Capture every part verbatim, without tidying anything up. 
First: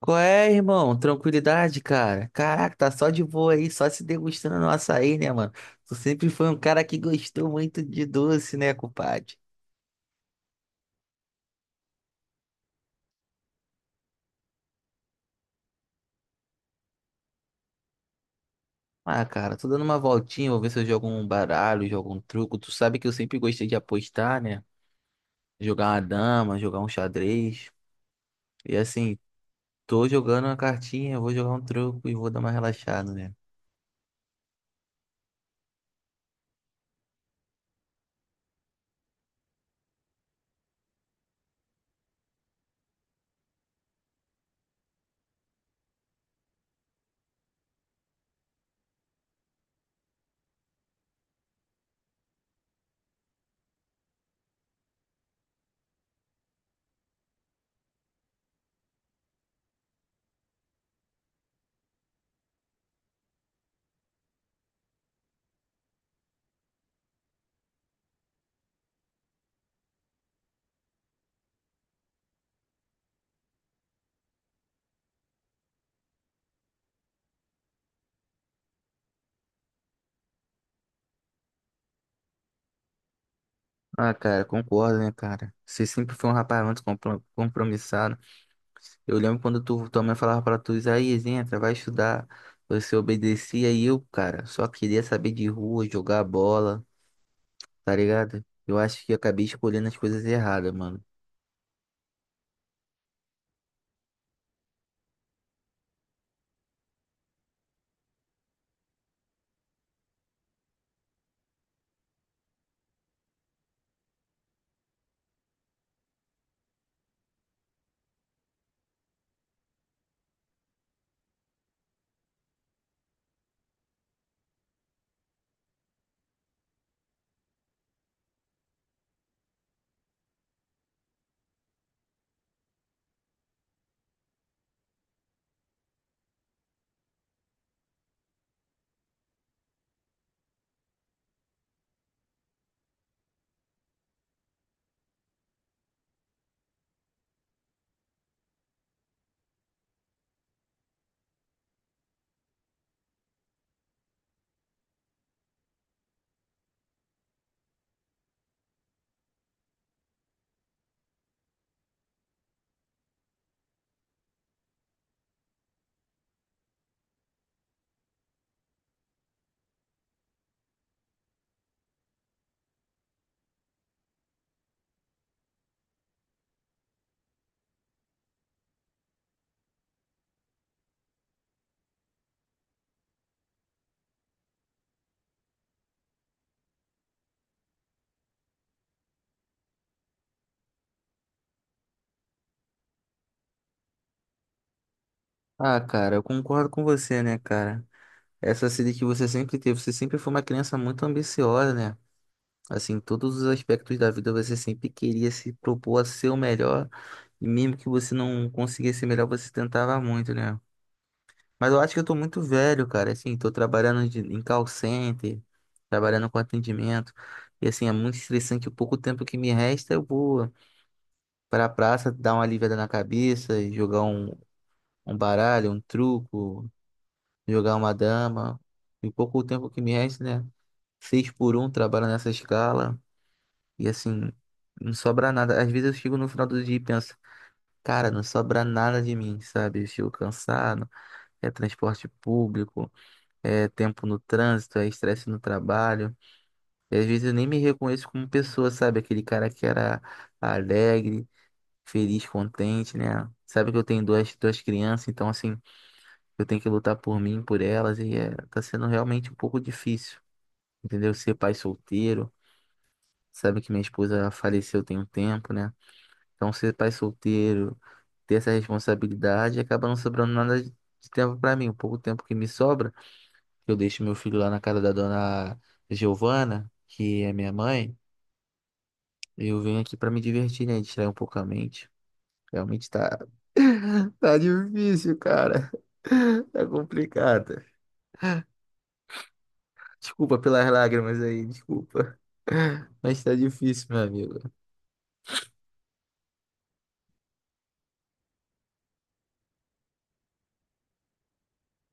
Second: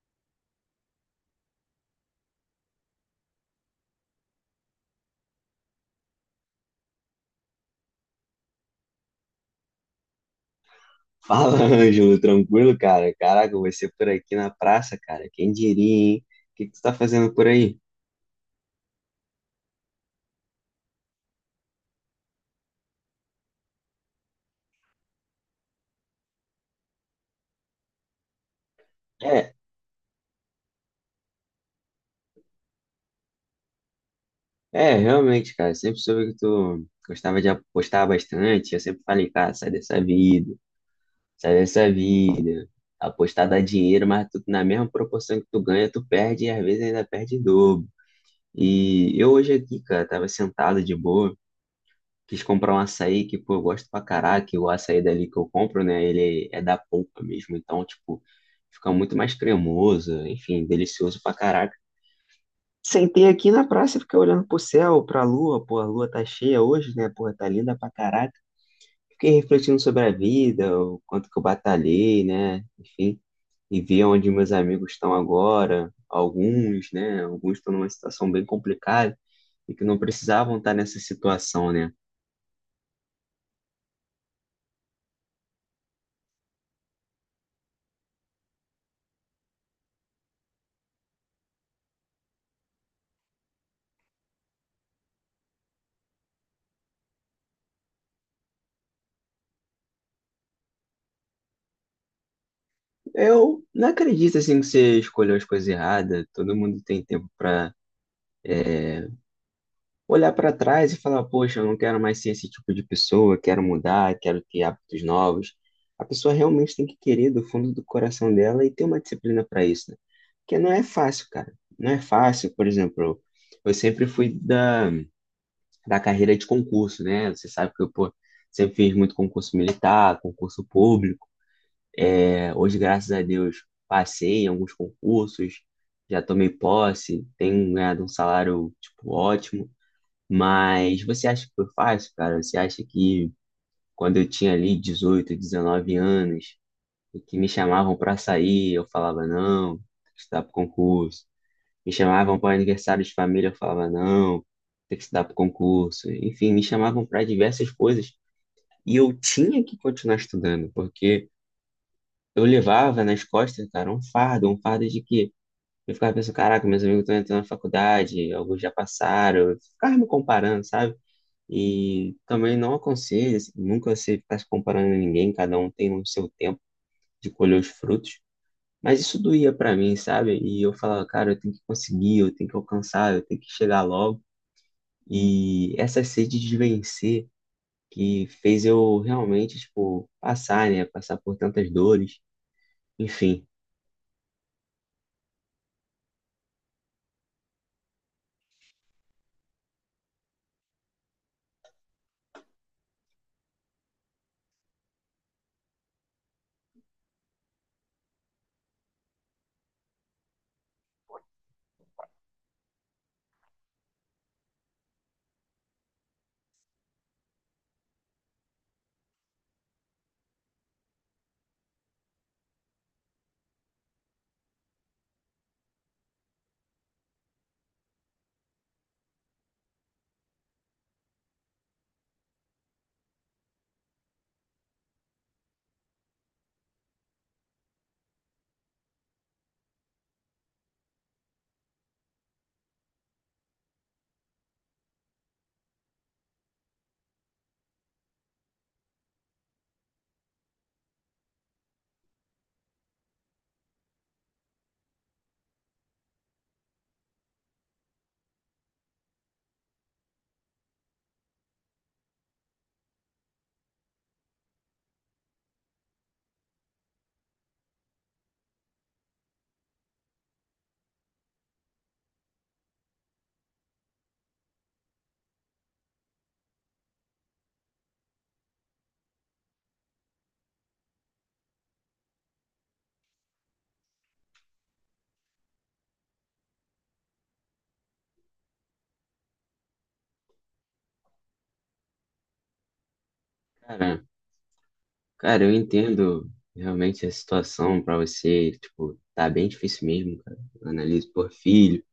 Qual é, irmão? Tranquilidade, cara. Caraca, tá só de boa aí, só se degustando no açaí, né, mano? Tu sempre foi um cara que gostou muito de doce, né, compadre? Fala, Ângelo, tranquilo, cara? Caraca, vai ser por aqui na praça, cara. Quem diria, hein? O que que tu tá fazendo por aí? Ah, cara, tô dando uma voltinha, vou ver se eu jogo um baralho, jogo um truco. Tu sabe que eu sempre gostei de apostar, né? Jogar uma dama, jogar um xadrez. E assim, É, tô jogando uma cartinha, vou jogar um truco e vou dar uma relaxada, né? é, realmente, cara. Sempre soube que tu gostava de apostar bastante. Eu sempre falei, cara, sai dessa vida, sai dessa vida. Apostar dá dinheiro, mas tu, na mesma proporção que tu ganha, tu perde e às vezes ainda perde em dobro. E eu hoje aqui, cara, tava sentado de boa. Quis comprar um açaí que, pô, eu gosto pra caraca, e o açaí dali que eu compro, né? Ele é da polpa mesmo, então, tipo, fica muito mais cremoso, enfim, delicioso pra caraca. Sentei aqui na praça, fiquei olhando pro céu, pra lua, pô, a lua tá cheia hoje, né? Porra, tá linda pra caraca. Fiquei refletindo sobre a vida, o quanto que eu batalhei, né? Enfim, e vi onde meus amigos estão agora, alguns, né? Alguns estão numa situação bem complicada e que não precisavam estar nessa situação, né? Ah, cara, concordo, né, cara? Você sempre foi um rapaz muito compro- compromissado. Eu lembro quando tu, tua mãe falava pra tu, Isaías, entra, vai estudar. Você obedecia e eu, cara, só queria saber de rua, jogar bola, tá ligado? Eu acho que eu acabei escolhendo as coisas erradas, mano. Eu não acredito assim que você escolheu as coisas erradas. Todo mundo tem tempo pra olhar pra trás e falar, poxa, eu não quero mais ser esse tipo de pessoa, quero mudar, quero ter hábitos novos. A pessoa realmente tem que querer do fundo do coração dela e ter uma disciplina pra isso, né? Porque não é fácil, cara. Não é fácil, por exemplo, eu sempre fui da, da carreira de concurso, né? Você sabe que eu, pô, sempre fiz muito concurso militar, concurso público. É, hoje, graças a Deus, passei em alguns concursos, já tomei posse, tenho ganhado um salário, tipo, ótimo. Mas você acha que foi fácil, cara? Você acha que quando eu tinha ali dezoito, dezenove anos, e que me chamavam pra sair, eu falava não, tem que estudar pro concurso. Me chamavam para aniversário de família, eu falava não, tem que estudar pro concurso. Enfim, me chamavam para diversas coisas e eu tinha que continuar estudando, porque eu levava nas costas, cara, um fardo, um fardo de que eu ficava pensando, caraca, meus amigos estão entrando na faculdade, alguns já passaram, eu ficava me comparando, sabe? E também não aconselho, assim, nunca você ficar se comparando a ninguém, cada um tem o seu tempo de colher os frutos, mas isso doía pra mim, sabe? E eu falava, cara, eu tenho que conseguir, eu tenho que alcançar, eu tenho que chegar logo. E essa sede de vencer que fez eu realmente, tipo, passar, né? Passar por tantas dores, enfim. Ah, cara, eu concordo com você, né, cara? Essa sede que você sempre teve, você sempre foi uma criança muito ambiciosa, né? Assim, em todos os aspectos da vida você sempre queria se propor a ser o melhor, e mesmo que você não conseguisse ser melhor, você tentava muito, né? Mas eu acho que eu tô muito velho, cara. Assim, tô trabalhando de- em call center, trabalhando com atendimento. E assim, é muito estressante. O pouco tempo que me resta, eu vou pra praça dar uma aliviada na cabeça, e jogar um, um baralho, um truco, jogar uma dama. E o pouco tempo que me resta, né? Seis por um, trabalho nessa escala. E assim, não sobra nada. Às vezes eu chego no final do dia e penso, cara, não sobra nada de mim, sabe? Eu chego cansado, é transporte público. É tempo no trânsito, é estresse no trabalho. E às vezes eu nem me reconheço como pessoa, sabe? Aquele cara que era alegre, feliz, contente, né? Sabe que eu tenho duas, duas crianças, então assim, eu tenho que lutar por mim, por elas, e é, tá sendo realmente um pouco difícil, entendeu? Ser pai solteiro, sabe que minha esposa faleceu tem um tempo, né? Então ser pai solteiro, ter essa responsabilidade, acaba não sobrando nada de de tempo pra mim. O pouco tempo que me sobra, eu deixo meu filho lá na casa da dona Giovana, que é minha mãe. E eu venho aqui pra me divertir, né? Distrair um pouco a mente. Realmente tá, tá difícil, cara. Tá complicado. Desculpa pelas lágrimas aí, desculpa. Mas tá difícil, Cara, meu amigo. Cara, eu entendo realmente a situação pra você, tipo, tá bem difícil mesmo, cara. Analise por filho,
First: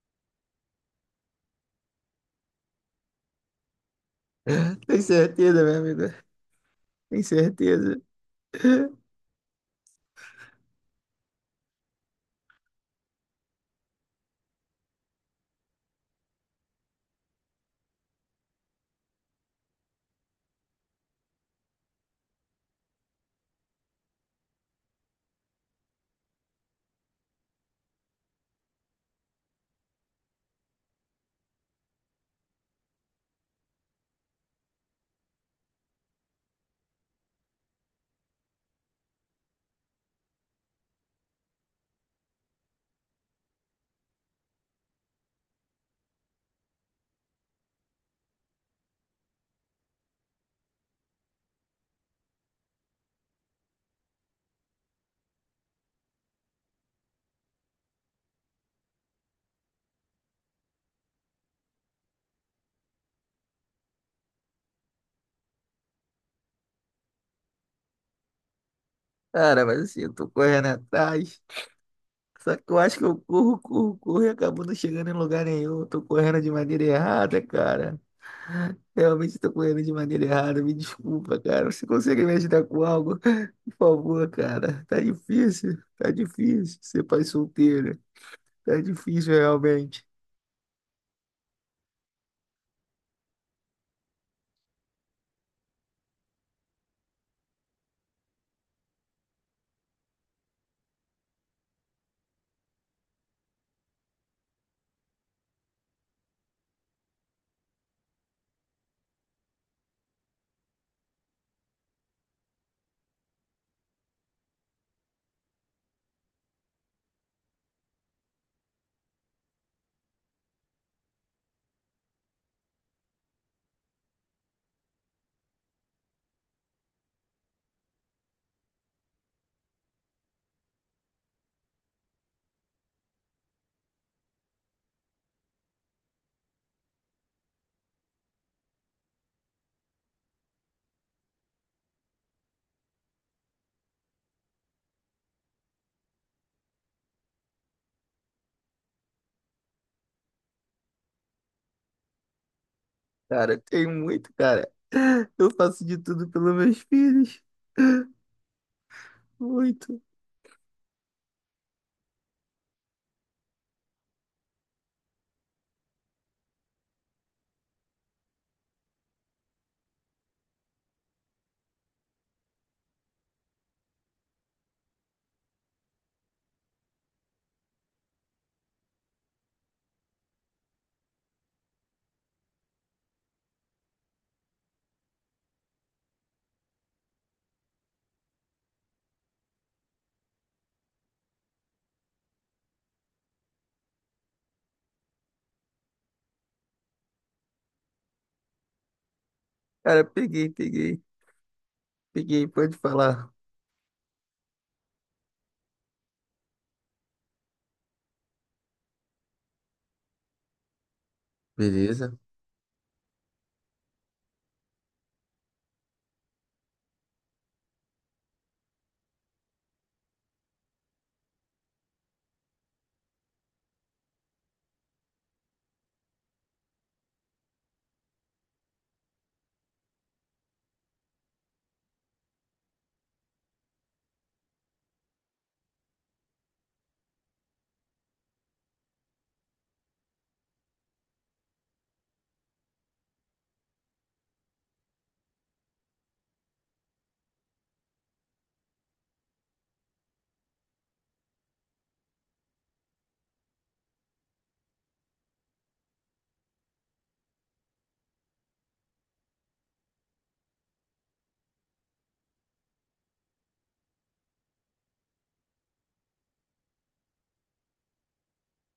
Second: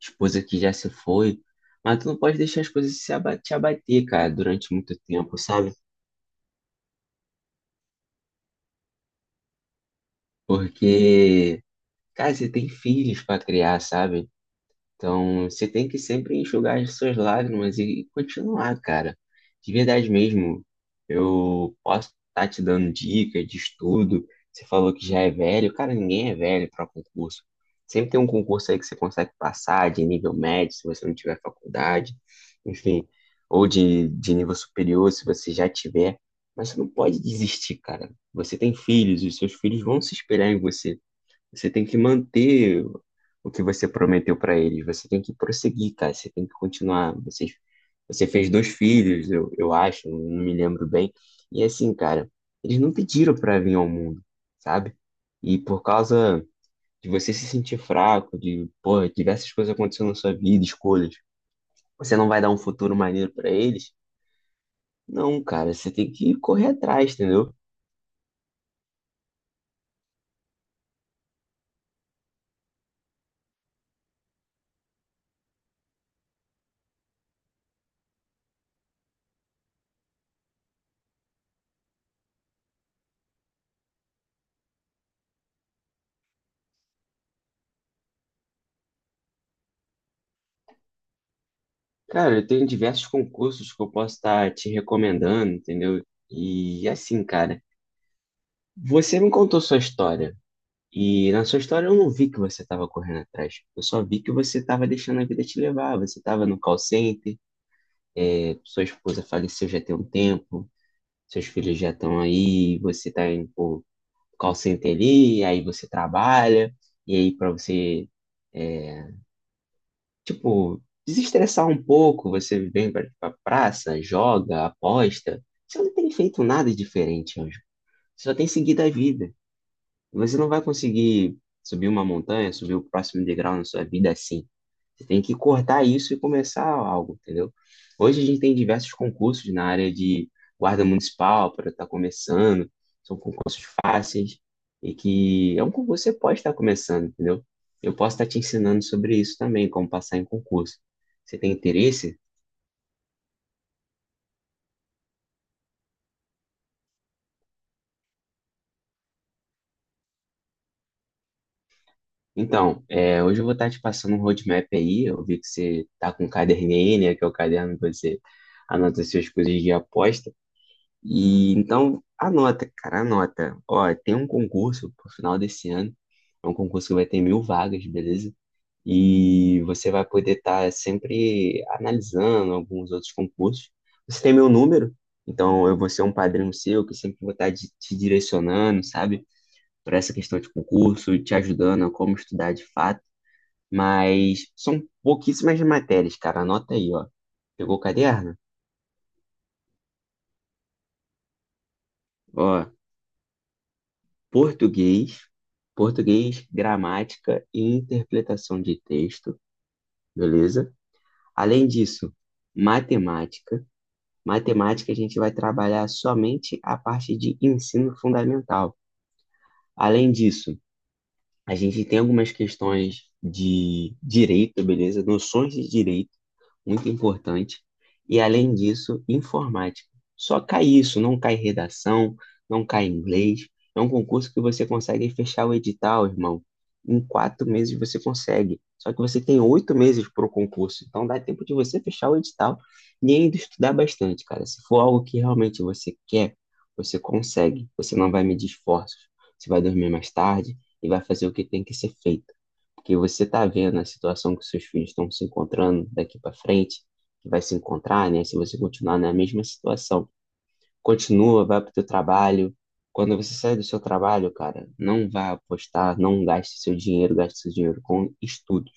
esposa que já se foi, mas tu não pode deixar as coisas se aba- te abater, cara, durante muito Tem tempo, certeza, sabe? meu amigo? Tem certeza. Porque, cara, você tem filhos pra criar, sabe? Então, você tem que sempre enxugar as suas lágrimas e continuar, cara. De verdade mesmo, eu posso estar te dando dicas de estudo. Você falou que já é velho. Cara, ninguém é velho para concurso. Sempre tem um concurso aí que você consegue passar de nível médio, se você não tiver faculdade, enfim, ou de, de nível superior, se você já tiver. Mas você não pode desistir, cara. Você tem filhos, os seus filhos vão se esperar em você. Você tem que manter o que você prometeu para eles. Você tem que prosseguir, cara. Você tem que continuar. Você, você fez dois filhos, eu, eu acho, não me lembro bem. E assim, cara, eles não pediram para vir ao mundo, sabe? E por causa de você se sentir fraco, de, porra, diversas coisas acontecendo na sua vida, escolhas, você não vai dar um futuro maneiro para eles? Não, cara, você tem que correr atrás, entendeu? Cara, mas assim, eu tô correndo atrás. Só que eu acho que eu corro, corro, corro e acabo não chegando em lugar nenhum. Eu tô correndo de maneira errada, cara. Realmente estou correndo de maneira errada. Me desculpa, cara. Você consegue me ajudar com algo? Por favor, cara. Tá difícil. Tá difícil ser pai solteiro. Tá difícil, realmente. Cara, eu tenho diversos concursos que eu posso estar te recomendando, entendeu? E assim, cara, você me contou sua história. E na sua história eu não vi que você estava correndo atrás. Eu só vi que você estava deixando a vida te levar. Você estava no call center, eh, sua esposa faleceu já tem um tempo, seus filhos já estão aí, você está indo pro call center ali, aí você trabalha, e aí para você. é, Tipo, desestressar um pouco, você vem pra, pra praça, joga, aposta. Você não tem feito nada diferente, Anjo. Você só tem seguido a vida. Você não vai conseguir subir uma montanha, subir o próximo degrau na sua vida assim. Você tem que cortar isso e começar algo, entendeu? Hoje a gente tem diversos concursos na área de guarda municipal para estar começando. São concursos fáceis e que é um concurso que você pode estar começando, entendeu? Eu posso estar te ensinando sobre isso também, como passar em concurso. Você tem interesse? Cara, tem muito, cara. Eu faço de tudo pelos meus filhos. Muito. Então, é, hoje eu vou estar te passando um roadmap aí. Eu vi que você está com um caderninho, aí, né, que é o caderno que você anota as suas coisas de aposta. E então, anota, cara, anota. Ó, tem um concurso pro final desse ano. É um concurso que vai ter mil vagas, beleza? E você vai poder estar sempre analisando alguns outros concursos. Você tem meu número, então eu vou ser um padrinho seu que sempre vou estar te te direcionando, sabe? Para essa questão de concurso, te ajudando a como estudar de fato. Mas são pouquíssimas matérias, cara. Anota aí, ó. Pegou o caderno? Cara, peguei, peguei. Peguei, Ó, pode falar. português, português, gramática e interpretação de texto, beleza? Além disso, Beleza? matemática. Matemática a gente vai trabalhar somente a parte de ensino fundamental. Além disso, a gente tem algumas questões de direito, beleza? Noções de direito. Muito importante. E além disso, informática. Só cai isso, não cai redação, não cai inglês. É um concurso que você consegue fechar o edital, irmão. Em quatro meses você consegue. Só que você tem oito meses para o concurso. Então dá tempo de você fechar o edital e ainda estudar bastante, cara. Se for algo que realmente você quer, você consegue. Você não vai medir esforços. Você vai dormir mais tarde e vai fazer o que tem que ser feito. Porque você tá vendo a situação que seus filhos estão se encontrando daqui para frente, que vai se encontrar, né? Se você continuar na mesma situação. Continua, vai pro teu trabalho. Quando você sai do seu trabalho, cara, não vá apostar, não gaste seu dinheiro, gaste seu dinheiro com estudos.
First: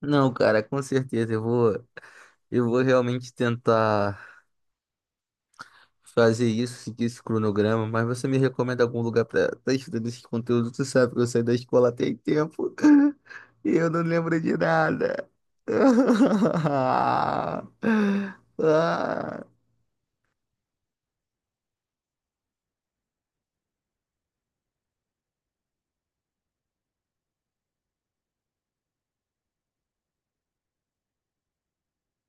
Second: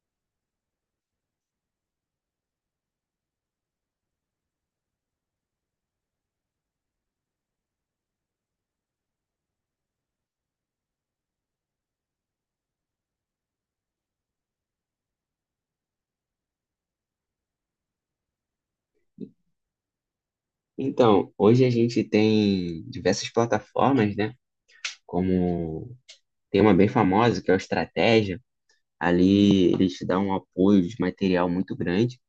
Não, cara, com certeza. Eu vou, eu vou realmente tentar fazer isso, seguir esse cronograma, mas você me recomenda algum lugar para estar estudando esse conteúdo? Você sabe que eu saí da escola tem tempo e eu não lembro de nada. Ah, Então, hoje a gente tem diversas plataformas, né? Como tem uma bem famosa, que é o Estratégia. Ali eles te dão um apoio de material muito grande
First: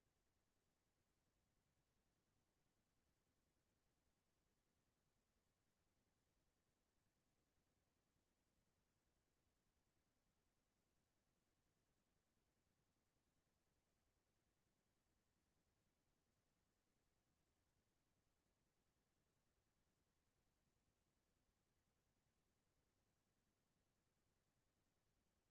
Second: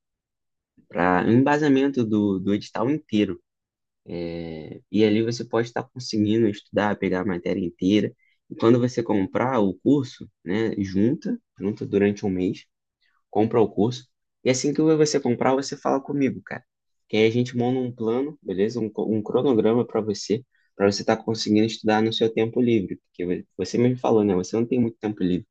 para o embasamento do, do edital inteiro. E ali você pode estar conseguindo estudar, pegar a matéria inteira. E quando você comprar o curso, né, junta, junta durante um mês, compra o curso. E assim que você comprar, você fala comigo, cara. Que aí a gente monta um plano, beleza? Um, co- um cronograma para você, para você estar conseguindo estudar no seu tempo livre. Porque você mesmo falou, né? Você não tem muito tempo livre.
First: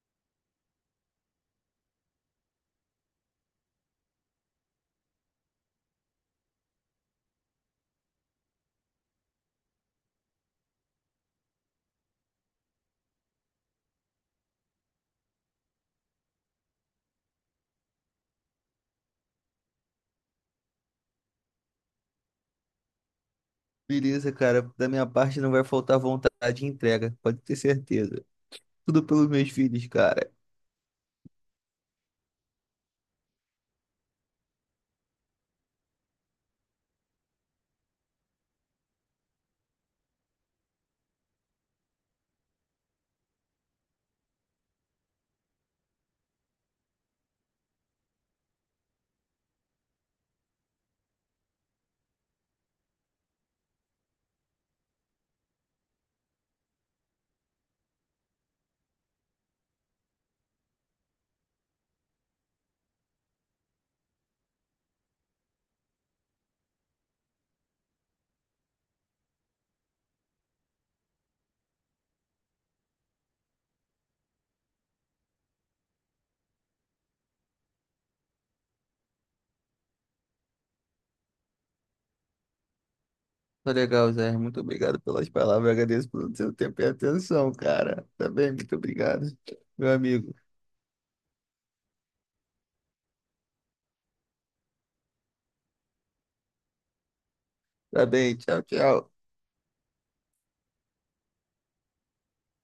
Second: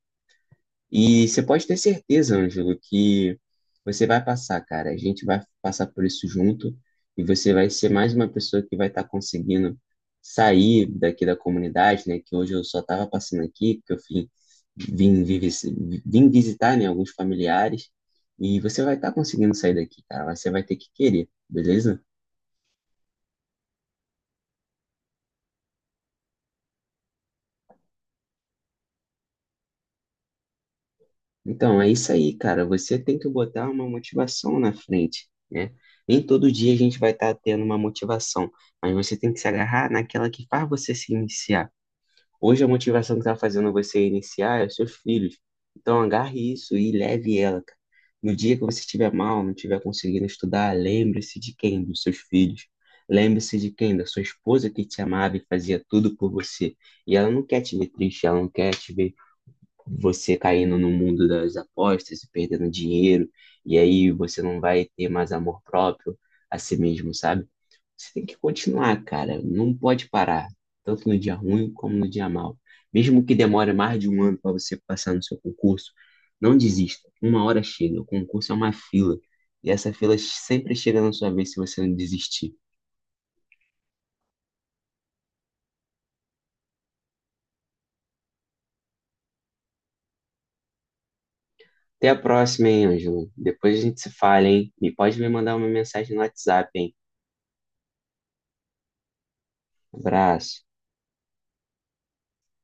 E você pode ter certeza, Ângelo, que você vai passar, cara. A gente vai passar por isso junto e você vai ser mais uma pessoa que vai estar conseguindo sair daqui da comunidade, né? Que hoje eu só estava passando aqui, porque eu vim, vim, vi- vi- vim visitar, né, alguns familiares. E você vai estar conseguindo sair daqui, cara. Mas você vai ter que querer, beleza? beleza, cara. Da minha parte não vai faltar vontade de entrega, pode ter certeza. Tudo pelos meus filhos, cara. Então, é isso aí, cara. Você tem que botar uma motivação na frente, né? Nem todo dia a gente vai estar tendo uma motivação, mas você tem que se agarrar naquela que faz você se iniciar. Hoje a motivação que está fazendo você iniciar é os seus filhos. Então, agarre isso e leve ela, cara. No dia que você estiver mal, não estiver conseguindo estudar, lembre-se de quem? Dos seus filhos. Lembre-se de quem? Da sua esposa que te amava e fazia tudo por você. E ela não quer te ver triste, ela não quer te ver você caindo no mundo das apostas e perdendo dinheiro, e aí você não vai ter mais amor próprio a si mesmo, sabe? Você tem que continuar, cara, não pode parar, tanto no dia ruim como no dia mal. Mesmo que demore mais de um ano para você passar no seu concurso, não desista, uma hora chega, o concurso é uma fila, e essa fila sempre chega na sua vez se você não desistir. Tá legal, Zé. Muito obrigado pelas palavras. Agradeço pelo seu tempo e atenção, cara. Tá bem? Muito obrigado, meu amigo. Até a próxima, hein, Ângelo? Depois a gente se fala, hein? E pode me mandar uma mensagem no WhatsApp, hein? Tá bem. Tchau, tchau. Abraço.